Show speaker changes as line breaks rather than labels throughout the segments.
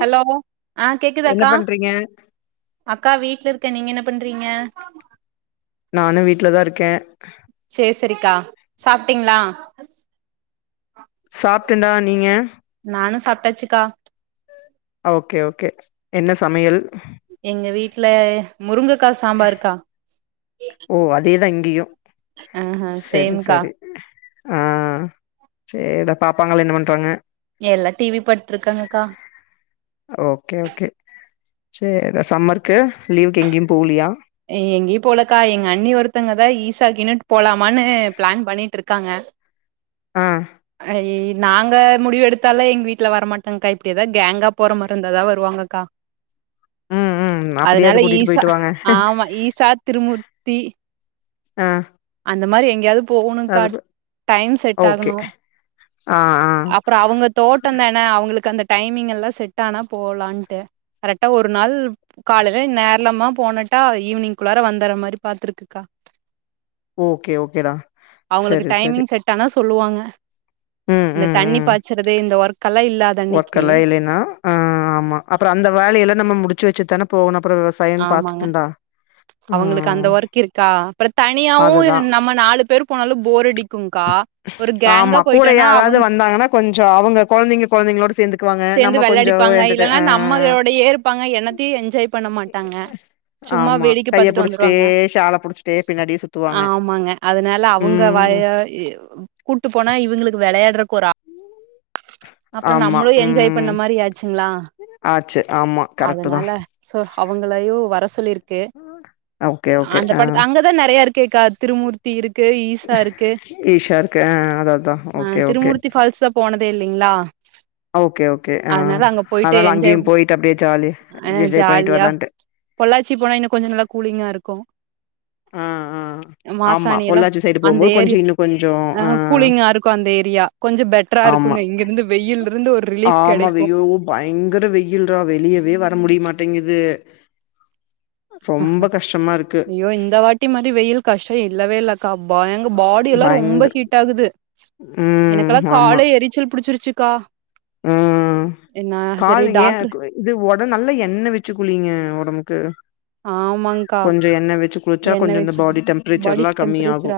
Hello ஆ கேக்குது
என்ன
அக்கா
பண்றீங்க
அக்கா வீட்ல இருக்க நீங்க என்ன பண்றீங்க
நானு வீட்லதா இருக்கே
சேரி சேரிக்கா சாப்டீங்ளா
சாப்டேடா நீங்க
நானு சாப்டாச்சிக்கா
ஓகே ஓகே என்ன சமையல்
எங்க வீட்ல முருங்கக்கா சாம்பாருக்கா
ஓ அதேதா இங்கயு
ஆஹ
சரி
சேம்க்கா
சரி ஆ சேரிடா பாப்பாங்க என்ன பண்றாங்க
எல்லா டிவி பட்டுருக்காங்கக்கா
ஓகே ஓகே சேரிடா சம்மர்க்கு லீவுக்கு எங்கியு போலியா
எங்கியு போலக்கா எங்க அண்ணி ஒருத்தவங்கதா ஈசா கின்னு [inaudible] போலாமான்னு பிளான் பண்ணிட்டுருக்காங்க
ஆ
ஐயி நாங்க முடிவு எடுத்தால்லா எங்க வீட்ல வரமாட்டங்க்கா இப்டி எதா கேங்கா போற மாறி இருந்தாதா வருவாங்கக்கா
ம் ம் அப்படியாது
அதனால
கூட்டிட்டு
ஈசா
போயிட்டு வாங்க
ஆமா ஈசா திருமூர்த்தி
ஆ
அந்த மாறி எங்கயாவது போனுக்கா
அது ப
டைம் செட்
ஓகே
ஆகணு
ஆ ஆ
அப்பறோ அவுங்க தோட்டதன் னா அவுங்களுக்கு அந்த டைமிங் எல்லா செட் ஆனா போலான்டு கரெக்டா ஒரு நாள் காலேல்ல நேர்லமா போனட்டா ஈவினிங் குள்ளார வந்தற மாரி பாத்துருக்குக்கா
ஓகே ஓகேடா
அவுங்களுக்கு
சரி சரி
டைமிங் செட் ஆனா சொல்லுவாங்க
ம்
இந்த தண்ணி பாச்சறது இந்த ஒர்க்கெல்லா இல்லா
ஒர்க்கல்லா இல்லேனா ஆ ஆமா அப்றோ அந்த வேலையெல்லா நம்ம முடிச்சு வச்சுட்தான போகனு அப்றோ பாத்து தந்தா
அவுங்களுக்கு அந்த ஒர்க் இருக்கா அப்ற தனியாவு
அதுதா
நம்ம நாலு பேர் போனாலு போரடிக் கும் கா ஒரு கேங்கா
ஆமா கூட
போயிட்டோனா அவ
யாராவது வந்தாங்கன்னா கொஞ்சோ அவங்க கொழந்தைங்க கொழந்தைங்களோட சேந்துக்குவாங்க
சேந்து
நம்ம கொஞ்சோ
வெளாடிப்பாங்க
என்டர்ட
இல்லன்னா
ஆ
நம்மளோடையே இருப்பாங்க என்னத்தியு என்ஜாய் பண்ண மாட்டாங்க
ஹ
சும்மா வேடிக்க பாத்துட்டு வந்துருவாங்க
புடிச்சிட்டே பின்னாடியே சுத்துவாங்க
ஆமாங்க அதனால அவங்க வாய
ம்
கூட்டு போனா இவுங்களுக்கு வெளையாடறக்கு ஒரு ஆ
உம்
அப்றோ நம்மளு என்ஜாய் பண்ண மாறி ஆச்சிங்ளா
ஆச்சு ஆமா கரெக்ட்டு தா
அதனால சோ அவங்களயு வர சொல்லியிருக்கு
ஓகே ஓகே
அந்த
ஆ
படத்த அங்க நறைய இருக்கேக்கா திருமூர் த்தி இருக்கு ஈசா இருக்கு
ஈஷா இருக்கு ஆ அதா அதா ஓகே ஓகே
திருமூர்த்தி ஃபால்ஸ்சப் போனதே இல்லைங்ளா
ஓகே ஓகே ஆ
போயிட்டு
அதால
என்ஜாய்
அங்கியு போயிட்டு அப்டியே ஜாலி
ஆ
ஜேஜாய் பண்ணிட்டு
ஜாலியா
வரலான்டு
பொள்ளாச்சி போனா இன்னு கொஞ்ச நல்லா கூலிங்கா இருக்கு
ஆ ஆ ஆமா
மாசாணி எல்லா
பொள்ளாச்சி சைடு
அந்த
போம்போது கொஞ்சோ
ஏரியா
இன்னு கொஞ்சோ
அ
ஆ
கூலிங்கா இருக்கு அந்த ஏரியா கொஞ்ச பெட்ரா
ஆமா
இருக்குங்க இங்க இருந்து வெயிலுருந்து ஒரு ரிலீஃப்
ஆமா
கெடைக்கு
வெய்யோ பயங்கர வெயில்ரா வெளியவே வர முடியமாட்டேங்குது ரொம்ப கஷ்டமா இருக்கு
ஐயோ இந்த வாட்டி மாரி வெயில் கஷ்டோ இல்லவே இல்ல க பயங் பாடி எல்லா ரொம்ப
பயங்கர
ஹீட் ஆகுது
ம்
எனக்குலா
ஆமா
காலே எரிச்சல் புடிச்சிருச்சுக்கா
ம்
என்ன சரி
கால் ஏ
டாக்டர்
இது ஒட நல்ல எண்ண வெச்சு குளிங்க ஒடம்புக்கு
ஆமாங்க்கா
கொஞ்ச எண்ண வெச்சு குளிச்சா
என்ன
கொஞ்சோ இந்த
வச்சு
பாடி
பாடி
டெம்ப்ரேச்சர்லா கம்மி ஆகு
டெம்பரேச்சர்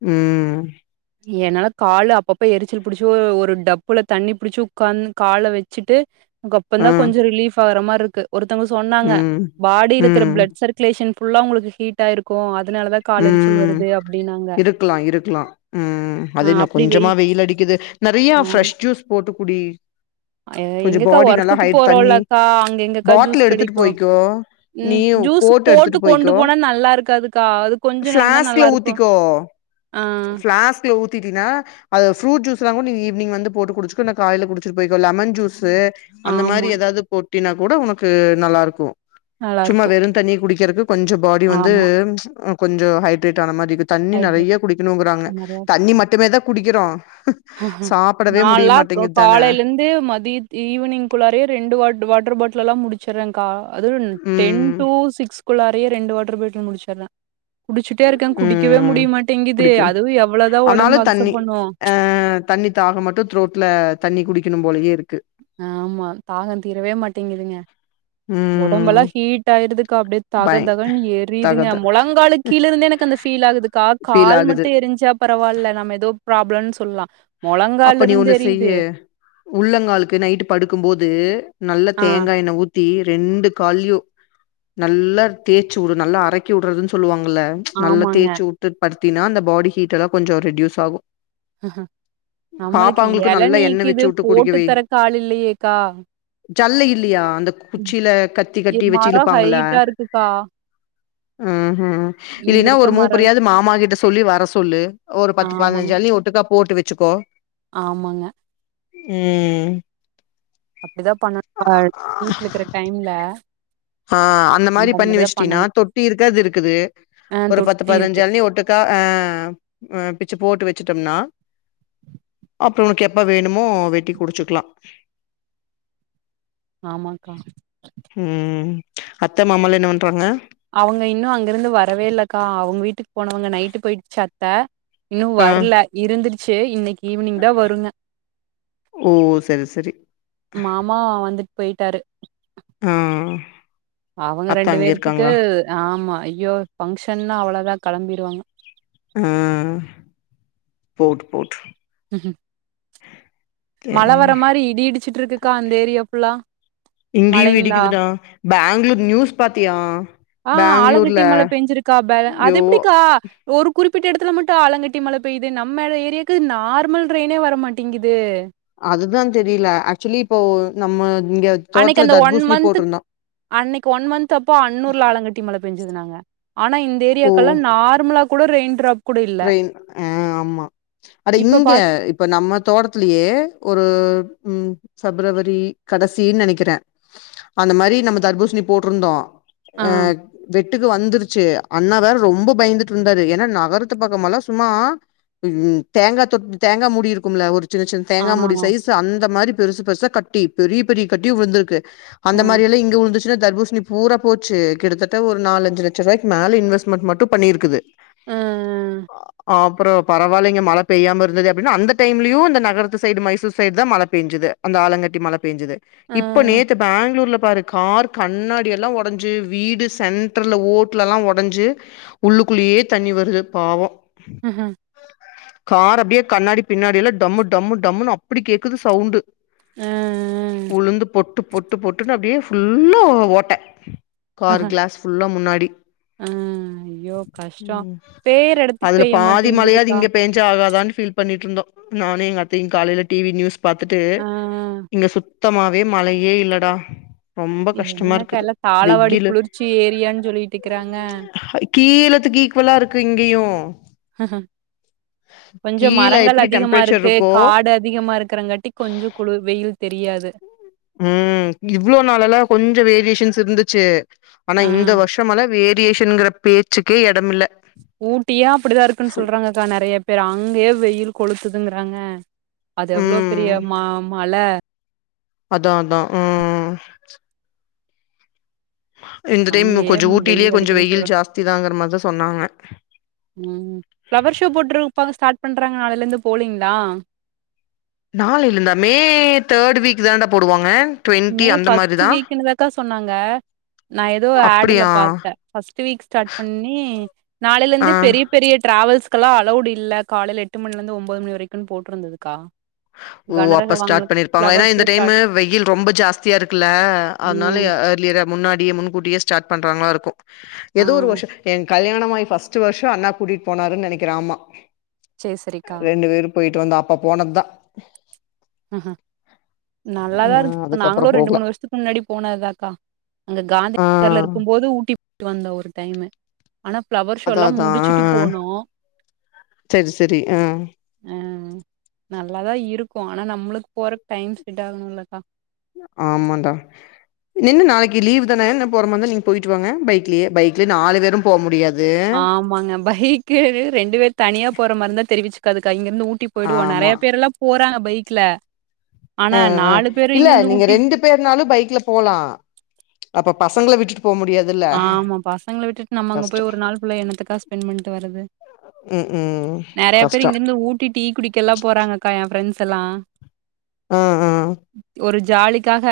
ம்
என்னால காளு அப்பப்ப எரிச்சல் புடுச்சு ஒ ஒரு டப்புல தண்ணி புடுச்சு ஒக்காந்து கால வெச்சுட்டு
ஆ
அப்பந்தா கொஞ்சோ ரிலீஃப் ஆகுற மாரிக்கு ஒருத்தங்க சொன்னாங்க
ம்
பாடி இருக்கற
ம்
பிளட் சர்குலேஷன் ஃபுல்லா உங்களுக்கு ஹீட் ஆயிருக்கு அதுனாலதா கால் எரிச்சல்
ம்
வருது அப்டினு
இருக்கலா இருக்கலா ம்
ஆ
அதுன்ன
அப்டி வெய்
கொஞ்சமா வெயிலடிக்குது நெறையா ஃப்ரெஷ் ஜூஸ் போட்டுக்குடி
அ ஏ எங்கக்கா ஒர்க்குக்கு
தண்ணி
போறோம்லக்கா அங்க எங்கக்கா ஜூஸ்
பாட்டில் எடுத்துட்டு
கெடைக்கு
போய்க்கோ நீ
ம் ஜூஸ்
எடுத்துட்டு
போட்டு கொண்டு போனா நல்லா இருக்காதுக்கா அது கொஞ்ச நேரந்தா நல்லா
பிளாஸ்க்கல
இருக்கு
ஊத்திக்கோ
ஆ
பிளாஸ்க்ல ஊத்தீட்டீனா அது ஃப்ரூட் ஜூஸ்லாங்கூடோ நீ ஈவினிங் வந்து போட்டு குடுச்சுக்கோ இல்னா காலைல குடிச்சுட்டு போய்கோ லெமன் ஜூசு அந்த
ஆமா
மாரி ஏதாது போட்டீனா கூட உனக்கு நல்லா இருக்கு
நல்லா
சும்மா
இருக்கு
வெறுந்தண்ணிய குடிக்கிறக்கு கொஞ்சோ பாடி வந்து
ஆமா
அ கொஞ்சோ ஹைட்ரேட் ஆன மாரி இருகுத் தண்ணி
ஹைட்ரேட்
நெறைய குடிக்கணுங்கறாங்க தண்ணி மட்டுமே தா குடிக்கிறோ சாப்படவே முடிய
நாலா
மாட்டேங்குது தான
காலையிலந்து மதிய ஈவினிங் குள்ளறையே ரெண்டு வாட் வாட்டர் பாட்டல்லெல்லா முடிச்சிட்றேன்கா அது டென்
ம்
டூ சிக்ஸ் குள்ளறையே ரெண்டு வாட்டர் பட்டில் முடிச்சிட்றே குடிச்சிட்டே இருக்கே குடிக்கவே
ம்
முடியமாட்டேங்கிது
குடிக்க
அதுவு எவ்ளோதா ஒடம்பு அக்சப்ட் பண்ணு
ஆ தண்ணி தாகோ மட்டு த்ரோட்ல தண்ணி குடிக்கணு போலயே இருக்கு
ஆமா தாகோ தீரவே மாட்டேங்குதுங்க
ம்
ஒடம்பெலா ஹீட் ஆயிருதுக்கா அப்டியே தக
பய
தகன்னு எரியுதுங்க
தகத
மொழங்காலு கீழ இருந்தே எனக்கு அந்த ஃபீல் ஆகுது கா
ஃபீல்
கால்
ஆகுது
மட்டு எரிஞ்சா பரவால்ல நாம ஏதோ ப்ராப்ளம்னு சொல்லலா மொழங்கால்ல இருந்து ஏரியுதே
உள்ளங்காலுளுக்கு நைட்டு படுக்கு போது நல்லா
ஆ
தேங்கா எண்ண ஊத் த்தி ரெண்டு கால்லயு நல்லா தேச்சிவுடு நல்லா அறக்கி உட்றதுன்னு சொல்லுவாங்ல நல்லா
ஆமாங்க.
தேச்சிவுட்டு படுத்தினா அந்த பாடி ஹீ்ட்டெல்லா கொஞ்சோ ரெட்யூஸ் ஆகு
அ நம்மளுக்கு
பாப்பாங்களுக்கு நல்லா எண்ணெ வச்சு
எளநீக்கிது
வுட்டு குடிக்க
போட்டு தரக்கு ஆள் இல்லயேக்கா
ஜல்ல இல்லயா அந்த குச்சில கத்தி கட்டி வெச்சு இழுப்பாங்கள
க்கா
ம் இல்லின்னா
இருக்க
ஒரு
மரம்
மூப்பரியாது மாமா கிட்ட சொல்லி வர சொல்லு ஒரு பத்து
ஆமாங்க,
பதினஞ்சு எளநீய ஒட்டுக்கா போட்டு வச்சுக்கோ
ஆமாங்க
ம்
அப்டிதா பண்ணு கா வீட்ல இக்குற டைம்ல
ஆ அந்த மாரி பண்ணி வெஷ்டின்னா தொட்டி இருக்கு அது இருக்குது
ஆ
ஒரு பத்து
தொட்டி
பதினஞ்சி
இருக்கு.
இளநீய ஒட்டு க்க ஆ பிச்சு போட்டு வெச்சுட்டோம்னா அப்றோ உனக்கு எப்ப வேணுமோ வெட்டி குடிச்சுக்லா
ஆமாக்கா
ம் அத்த மாமல்லா என்ன பண்றாங்க
அவுங்க இன்னு அங்க இருந்து வரவே இல்லக்கா அவுங்க வீட்டுக்கு போனவங்க நைட்டு போயிட்டுச்சி அத் த இன்னு
ஆ
வர்ல இருந்துடுச்சு இன்னைக் ஈவ்னிங் தா வருங்க
ஓ சரி சரி
மாமா வந்துட் போயிட்டாரு
ஆ
அவங்க
அத்த
ரெண்டு
அங்க
பேர்த்க்கு
இருக்காங்களா
ஆமா ஐயோ பஃங்க்ஷன்னா அவ்ளோதா கெளம்பிருவாங்க
ஆ போட்டோ போட்டோ
மழ
சேரி
வர மாரி இடி இடிச்சுட்டு இருக்குக்கா இந்த ஏரியா ஃபுல்லா
இங்கேயு
மழைங்ளா
இடிக்குதுடா பேங்ளூர் நியூஸ் பாத்தியா
ஆ
பேங்ளூர்ல
ஆலங்கட்டி மழ பெஞ்சிருக்கா பே
ஐயோ
அது எப்படிக்கா ஒரு குறிப்பிட்ட எடத்துல மட்டு ஆலங்கட்டி மழ பெய்யுது நம்மள ஏரியாக்கு நார்மல் ரெயின்னே வர மாட்டேங்குது
அதுதா தெரியல ஆக்சுவலி இப்போ நம்ம இங்க
அன்னைக்கு
தோட்டத்துல
அந்த ஒன்
தர்பூசணி
மந்த்துக்
போட்ருந்தோ
அன்னைக்கு ஒன் மந்த் அப்போ அன்னூர்ல ஆலங்கட்டி மழ பெஞ்சுதுன்னாங்க ஆனா
ஓ
இந்தேரியாக்கல்லா நார்மலா கூட ரெய்ன்ட்ராப்
ரெயின் ஆ ஆமா அட
இப்ப
இங்கே
பாத்
இப்ப நம்ம தோட்டத்லயே ஒரு ம் ஃபெப்ரவரி கடசீனு நெனைக்கிறே அந்த மாரி நம்ம தர்பூசணி போட்ருந்தோ ஆ வெட்டுக்கு வந்துருச்சு அண்ணா வேற ரொம்ப பயந்துட்டுருந்தாரு ஏன்னா நகரத் துப் பக்கமல்லா சும்மா இது தேங்கா தொ தேங்கா மூடி இருக்கும்ல ஒரு சின்ன சின்ன
ஆ
தேங்கா மூடி சைஸ் சு அந்த மாரி பெருசு பெருசா கட்டி பெரிய பெரிய கட்டி விழுந்திருக்கு
அ
அந்த மாரி எல்லா இங்க உழுந்துச்சு சுனா தர்பூசணி பூரா போச்சு கிட்டத்தட்ட ஒரு நாலஞ்சு லட்ச ரூவாய்க்கு மேல இன்வெஸ்மெட் மட்டு பண்ணிருக்குது
ம் ம்
அ அப்பறோ பரவாலைங்க மழ பெய்யாம இருந்ததே அப்ப அந்த டைம்லயு இந்த நகரத்து சைடு மைசூர் சைடுதா மழ பெஞ்சுது அந்த ஆலங்கட்டி மழ பேஞ்சுது இப்ப
அ
நேத்து பெங்ளூர்ல பாரு கார் கண்ணாடி எல்லா ஒடஞ்சு வீடு சென்ட்ருல்ல ஓட்டுலல்லா ஒடஞ்சு உள்ளுக்குள்ளேயே தண்ணி வருது பாவோ
ம்
கார் அப்டியே கண்ணாடி பின்னாடி எல்லா டம்மு டம்மு டம்முன்னு அப்டி கேக்குது சவுண்டு்
அ அ
உழுந்து பொட்டு பொட்டு பொட்டுன்னு அப்டியே ஃபுல்லா ஓட்ட கார் கிளாஸ் ஃபுல்லா முன்னாடி
ஆ ஐயோ கஷ்டொ
ம்
பேய்ற எடத்துக்கு
அதுல
பெய்ய
பாதி மழையாது
மாட்டேங்குதுக்கா
இங்க பேஞ்சா அவளோ தான்னு ஃபீல் பண்ணிட்டு இருந்தோ நானு எங்க அத்தையு காலையில டி வி நியூஸ் பாத்துட்டு
ஆ
இங்க சுத்தமாவே மழையே இல்லடா ரொம்ப கஷ்டமா
என்னக்கா
இருக்குது
எல்லா தாளவாடி
வெயில்லு
குளிர்ச்சி ஏரியான்னு சொல்லிட்டுக்கிறாங்க
ஹை கீழத்துக்கு ஈக்குவலா இருக்கு இங்கயு
கொஞ்சொ
கீழ
மரங்கள்
எப்டி
அதிகமா
டெம்பரேச்சர்
இருக்கு
இருக்கோ
காடு அதிகமா இருக்கிறங்காட்டி கொஞ்சொ குளு வெயில் தெரியாது
ம் இவ்ளோ நாளல்லா கொஞ்சொ வேரியேஷன்ஸ் இருந்துச்சு ஆனா
ஆ
இந்த வருஷம்லா வேரியேஷன்ங்கிற பேச்சுக்கே எடமில்ல
ஊட்டியே அப்டிதா இருக்குன்னு
ஃபுல்
சொல்றாங்கக்கா நெறைய பேரு அங்கயே வெயில் கொளுத்துதுங்றாங்க அது எவ்ளோ பெரிய
ம்
ம மல
அதா அதா ம் இந்த டைம்
அங்கயே
கொஞ்சொ ஊட்டிலே
வெயில்
கொஞ்சொ
அடிக்குதுன்னு
வெயில்
சொல்றாங்க
ஜாஸ்தி தாங்கிற மார்தா சொன்னாங்க
ம் ஃப்ளவர் ஷோ போட்டுருப்பாங்க ஸ்டார்ட் பண்றாங்க நாளைலந்து போலீங்களா
நாளைல இருந்தா மே தேர்ட் வீக் தான்டா போடுவாங்க டுவெண்ட்டி
மே
அந்த
ஃபர்ஸ்ட்
மாரிதா
வீக்ன்னுதாக்கா சொன்னாங்க நா எதோ ஆடுல
அப்டியா
பாத்த ஃபர்ஸ்ட் வீக் ஸ்டார்ட் பண்ணி
ஆ
நாளையிலந்து பெரிய பெரிய டிராவல்ஸ்கெல்லா அலவ்டு இல்ல காலைல எட்டு மணிலந்து ஒம்போது மணி வரைக்குன்னு போட்டுருந்துதுக்கா
ஓ அப்ப ஸ்டார்ட் பண்ணிருப்பாங்க ஏனா
ஷோ
இந்த டைம்மு
ஸ்டார்ட்
வெயில் ரொம்ப ஜாஸ்தியா இருக்குல்ல அதனால
ம்
ஆர்லியரா முன்னாடியே முன்கூட்டியே ஸ்டார்ட் பண்றாங்ளா இருக்கு
ஆ
ஏதோ ஒரு வருஷோ எ கல்யாணமாய் ஃபஸ்ட்டு வருஷோ அண்ணா கூட்டிட் போனாருன் நெனைக்குறே அம்மா
சேரி சேரிக்கா
ரெண்டு பேரு போய்ட்டு வந்தோ அப்பா போனத்தா
ம் நல்லாதா இருந் இப்ப
அதுக்கப்புறோ
நாங்குளு ரெண்டு
போகல
மூணு வர்ஷத்துக் கு முன்னாடி போனதாக்கா அங்க காந்தி
ஆ
நகர்ல இருக்கும்போது ஊட்டிக் போய்ட்டு வந்தோ ஒரு டைமு ஆனா ஃபளவர்
அதா
ஷோலா
அதா ஆ
முடிச்சுட்டு போனோ
செரி செரி ஆ
ஆ நல்லாதா இருக்கு ஆனா நம்ளுக் போறக் டைம் செட் ஆகணுலக்கா
ஆமாடா நின்னு நாளைக்கு லீவதான என்ன போற மார்ருந்த நீங்க போய்ட்டு வாங்க பைக்லயே பைக்லய நாலு பேரு போ முடியாது
ஆமாங்க பைக் கு ரெண்டு பேர் தனியா போற மார்ருந்தா தெரிவிச்சுக்காதுக்கா இங்கருந்து ஊட்டி போய்டுவோ
ஆமா
நறைய பேரலா போறாங்க பைக்ல ஆனா
ஆ ஆ
நாலு பேரு
இல்ல
இங்கிருந்து
நீங்க
ஊட்டி
ரெண்டு பேருனாலு பைக்ல போலா அப்ப பசங்கள விட்டுட்டு போ முடியாது
ஆமா பசங்கள விட்டுட் நம்ம அங்க போய் ஒரு நாள் ஃபுல்லா என்னத்துக்கா ஸ்பெண் பண்ட்டு வரது
ம் ம்
நறைய பேர்
கஷ்டோ
இங்கருந்து ஊட்டி டீ குடிக்கலா போறாங்கக்கா எ ஃப்ரெண்ட்ஸலா
ம் ம்
ஒரு ஜாலிக்காக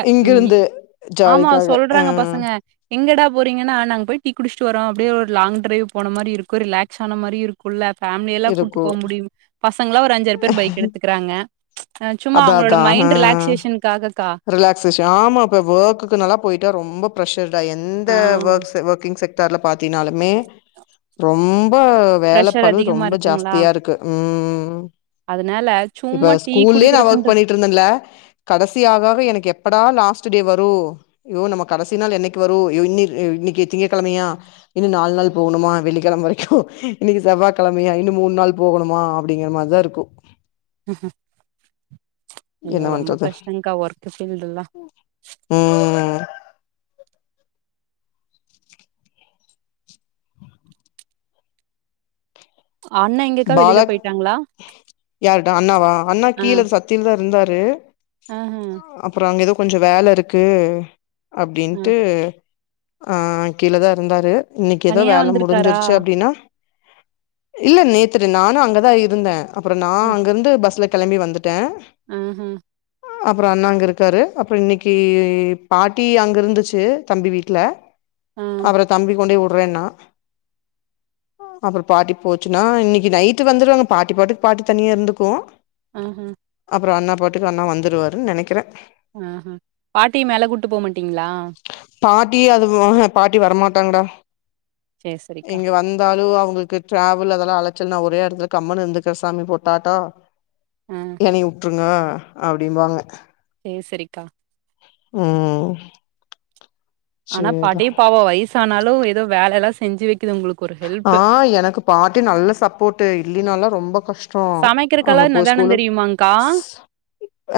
ஆமா
ஜாலிக்காக ஆ
சொல்றாங்க பசங்க எங்கடா போறீங்கன்னா நாங்க போய் டீ குடிச்சுட்டு வரோ அப்டியே ஒரு லாங் ட்ரைவ் போனமாரி இருக்கு ரிலாகஸானமாரி இருக் ஃபுல்லா ஃபேமிலியலா கூட்டு
இருக்கு
போ முடியும் பசங்கலா ஒரு அஞ்சாறு பேர் பைக் எடுத்துக்குறாங்க ஆ சும்மா
அதா
அவங்களோட மைண்ட் ரிலாக் சேஷனுக்காகக்கா
ரிலாக் சேஷன் ஆமா இப்ப வொர்க்குக்குனாலா போய்ட்டா ரொம்ப ப்ரெஷர்டா எந்த
ஆ
வொர்க்ஸு வொர்க் புக்கிங் செக்டார்ல பாத்திங்னாலுமே ரொம்ப வேல
ப்ரெஷர்
பாத்து
அதிகமா
ரொம்ப
இருக்குங்களா
ஜாஸ்தியா இருக்கு ம்
அதனால சும்மா டீ குடிக்கருக்குன்ருக்
இருந்தன்ல கடசி ஆக ஆக எனக்கு எப்படா லாஸ்டுடே வரு யோ நம்ம கடசினால் என்னைக்கு வரு யோ இன்னிக் இன்னிக்கு திங்ககழமையா இன்னு நால்நாள் போகணுமா வெள்ளிக்கழம வரிக்கு இன்னிக்கு செவ்வா கழமையா இன்னு மூண்நாள் போகணுமா அப்டிங்கற மாரிதா இருக்கு
ம் ம்
என்ன
ஐயோ ரொம்ப
பண்றது
கஷ்டங்க்கா வொர்க்கு ஃபீல்டுலா
ம்
அண்ண எங்கக்கா வெளில
பாலக்
போயிட்டாங்களா
யாருடா அண்ணாவா அண்ணா
ஆ
கீழ சத் கீழதா இருந்தாரு
ஆஹ
அப்றோ அங்க எதோ கொஞ்சோ வேல இருக்கு
ஆ
அப்டின்ட்டு ஆ கீழதா இருந்தாரு இன்னிக்கு எதோ
தனியா
வேல
வந்திருக்காரா
முடிஞ்சிருச்சு அப்டினா இல்ல நேத் செரி நானு அங்கதா இருந்தே அப்பறோ நா அங்கருந்து பஸ்ல கெளம்பி வந்துட்டே
ம் ஹும்
உஹம் அப்பறோ அண்ணா அங்க இருக்காரு அப்பறோ இன்னிக்கி பாட்டி அங்கருந்துச்சு தம்பி வீட்ல அப்பறோ தம்பி கொண்டோய் உட்றேன்னா அப்பறோ பாட்டி போச்சுன்னா இன்னிக் இ நைட்டு வந்துருவாங்க பாட்டி பாட்டுக்கு பாட்டி தனியாருந்துக்கு
ம் ஹும்
அப்பறோ அண்ணா பாட்டுக்கு அண்ணா வந்துருவாருன் நெனைக்குறே
அஹ பாட்டிய மேல கூட்டு போ மாட்டிங்ளா
பாட்டி அது [unintelligible] பாட்டி வரமாட்டாங்கடா
சேர் செரிக்கா
இங்க வந் தாலு அவுங்களுக்கு டிராவல் அதெல்லா அழச்சல் நா ஒரே எடத்துல கம்முனு இருந்துக்கற சாமி பொட்டாட்டோ
ஆ
என்னைய உட்ருங்க அப்படிம்பாங்க
சேர் செரிக்கா
ம்
அனா
சேர்டா
பாட்டி பாவோ வயசனாலு எதோ வேலலா செஞ்சு வெக்குது உங்களுக்
ஆ எனக்கு பாட்டி நல்ல சப்போட்டு இல்லீனாலா ரொம்ப கஷ்டோ
கிருகல்லா நெதானோ தெரியுமாங்கா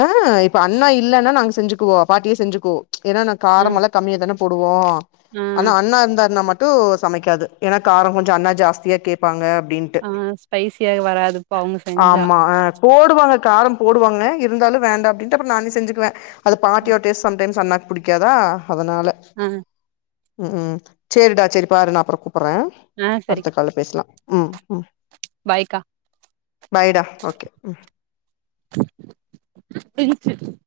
அ இப்ப அண்ணா இல்லன்னா நாங்க செஞ்சுக்குவோ பாட்டியே செஞ்சுக்கு ஏன்னா நா
ஆ
காரமெல்லா கம்மியா தான போடுவோ
ஆ
அனா அண்ணா இருந்தாருன்னா மட்டு சமைக்காது ஏன்னா காரோ கொஞ்சோ அண்ணா ஜாஸ்தியா கேப்பாங்க அப்டின்
ஆ ஸ்பைசியா வராதுப்ப அவுங்க செஞ்சா
ஆமா ஆ போடுவாங்க காரோ போடுவாங்க இருந்தாலு வேண்டா அப்டின்ட்டு அப்பறோ நானே செஞ்சுக்குவே அது பாட்டியோட டேஸ்ட் சம்டைம்ஸ் அண்ணாக்கு புடிக்காதா அதனால
அ
ம் சேரிடா சேரி பாரு நா அப்பறோ கூப்பர்ர
ஆ
அடுத்த
செரிக்கா
கால்ல பேசலா ம் ம் பைடா ஓகே ம்
[inaudible]